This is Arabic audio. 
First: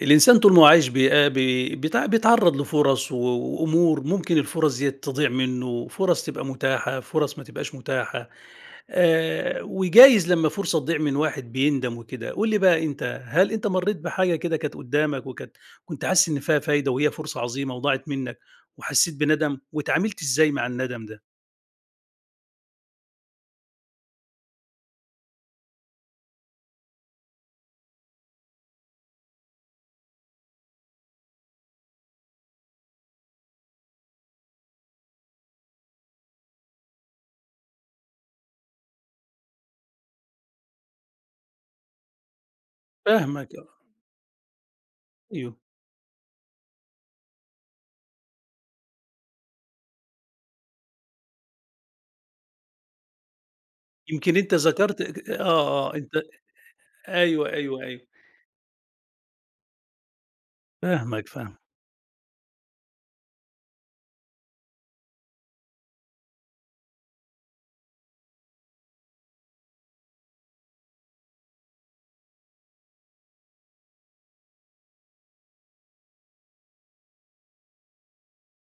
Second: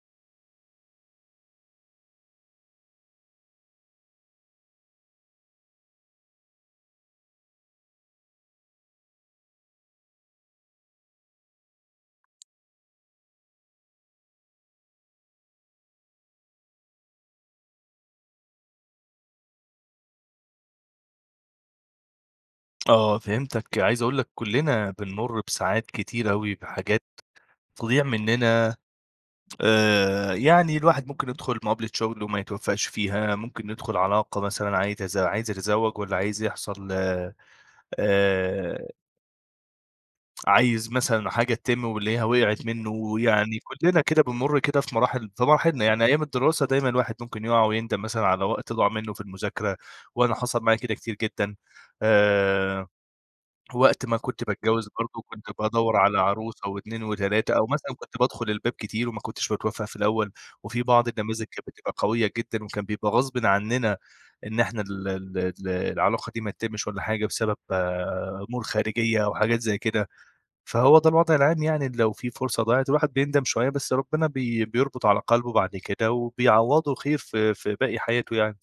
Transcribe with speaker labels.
Speaker 1: الإنسان طول ما هو عايش بيآ بي بيت بيتعرّض لفُرص و وأمور ممكن الفُرص ديّة تضيع منه، فُرص تبقى متاحة، فُرص ما تبقاش متاحة، آآ، وجايز لمّا فرصة تضيع من واحد بيندم وكده. قُل لي بقى، أنت هل أنت مرّيت بحاجة كده كانت قُدّامك وكانت كُنت حاسس إن فيها فايدة وهي فرصة عظيمة وضاعت منّك وحسّيت بندم؟ واتعاملت إزاي مع الندم ده؟
Speaker 2: آه، فهمتك. عايز أقول لك كُلّنا بنمُرّ بساعات كتير أوي بحاجات تضيع مننا. آآ، يعني الواحد ممكن يدخل مقابلة شغل وما يتوفّقش فيها، ممكن يدخل علاقة مثلًا عايز يتز عايز يتزوج والّا عايز يحصل آآ عايز مثلًا حاجة تتم ويلاقيها وقعِت منّه،
Speaker 1: فاهمك
Speaker 2: ويعني
Speaker 1: آه.
Speaker 2: كُلّنا كده بنمُر كده في مراحل في
Speaker 1: أيوه.
Speaker 2: مراحلنا. يعني أيام الدراسة دايمًا الواحد ممكن يُقع ويندم مثلًا على وقت ضاع منه في المذاكرة، وأنا حصل معايا كده كتير جدًا، آآ. وقت ما
Speaker 1: يمكن
Speaker 2: كنت
Speaker 1: أنت
Speaker 2: باتجوّز
Speaker 1: ذكرت
Speaker 2: برضه
Speaker 1: اكِ
Speaker 2: كنت
Speaker 1: آه،
Speaker 2: بادَوّر
Speaker 1: أنت
Speaker 2: على عروسة و2
Speaker 1: أيوه،
Speaker 2: و3 أو
Speaker 1: أيوه،
Speaker 2: مثلًا
Speaker 1: أيوه.
Speaker 2: كنت بادخل الباب كتير وما كُنتش باتوفّق في الأول، وفي بعض
Speaker 1: فاهمك،
Speaker 2: النماذج
Speaker 1: فاهمك.
Speaker 2: كانت بتبقى قوية جدًا، وكان بيبقى غصبٍ عنّنا إن إحنا ال ال ال العلاقة دي ما تتمِّش والّا حاجة بسبب أمور خارجية أو حاجات زي كده، فهو ده الوضع العام يعني لو في فرصة ضاعِت الواحد بيندم شوية، بس ربنا بي بيربط على قلبه بعد كده وبيعوّضه خير في في باقي حياته يعني.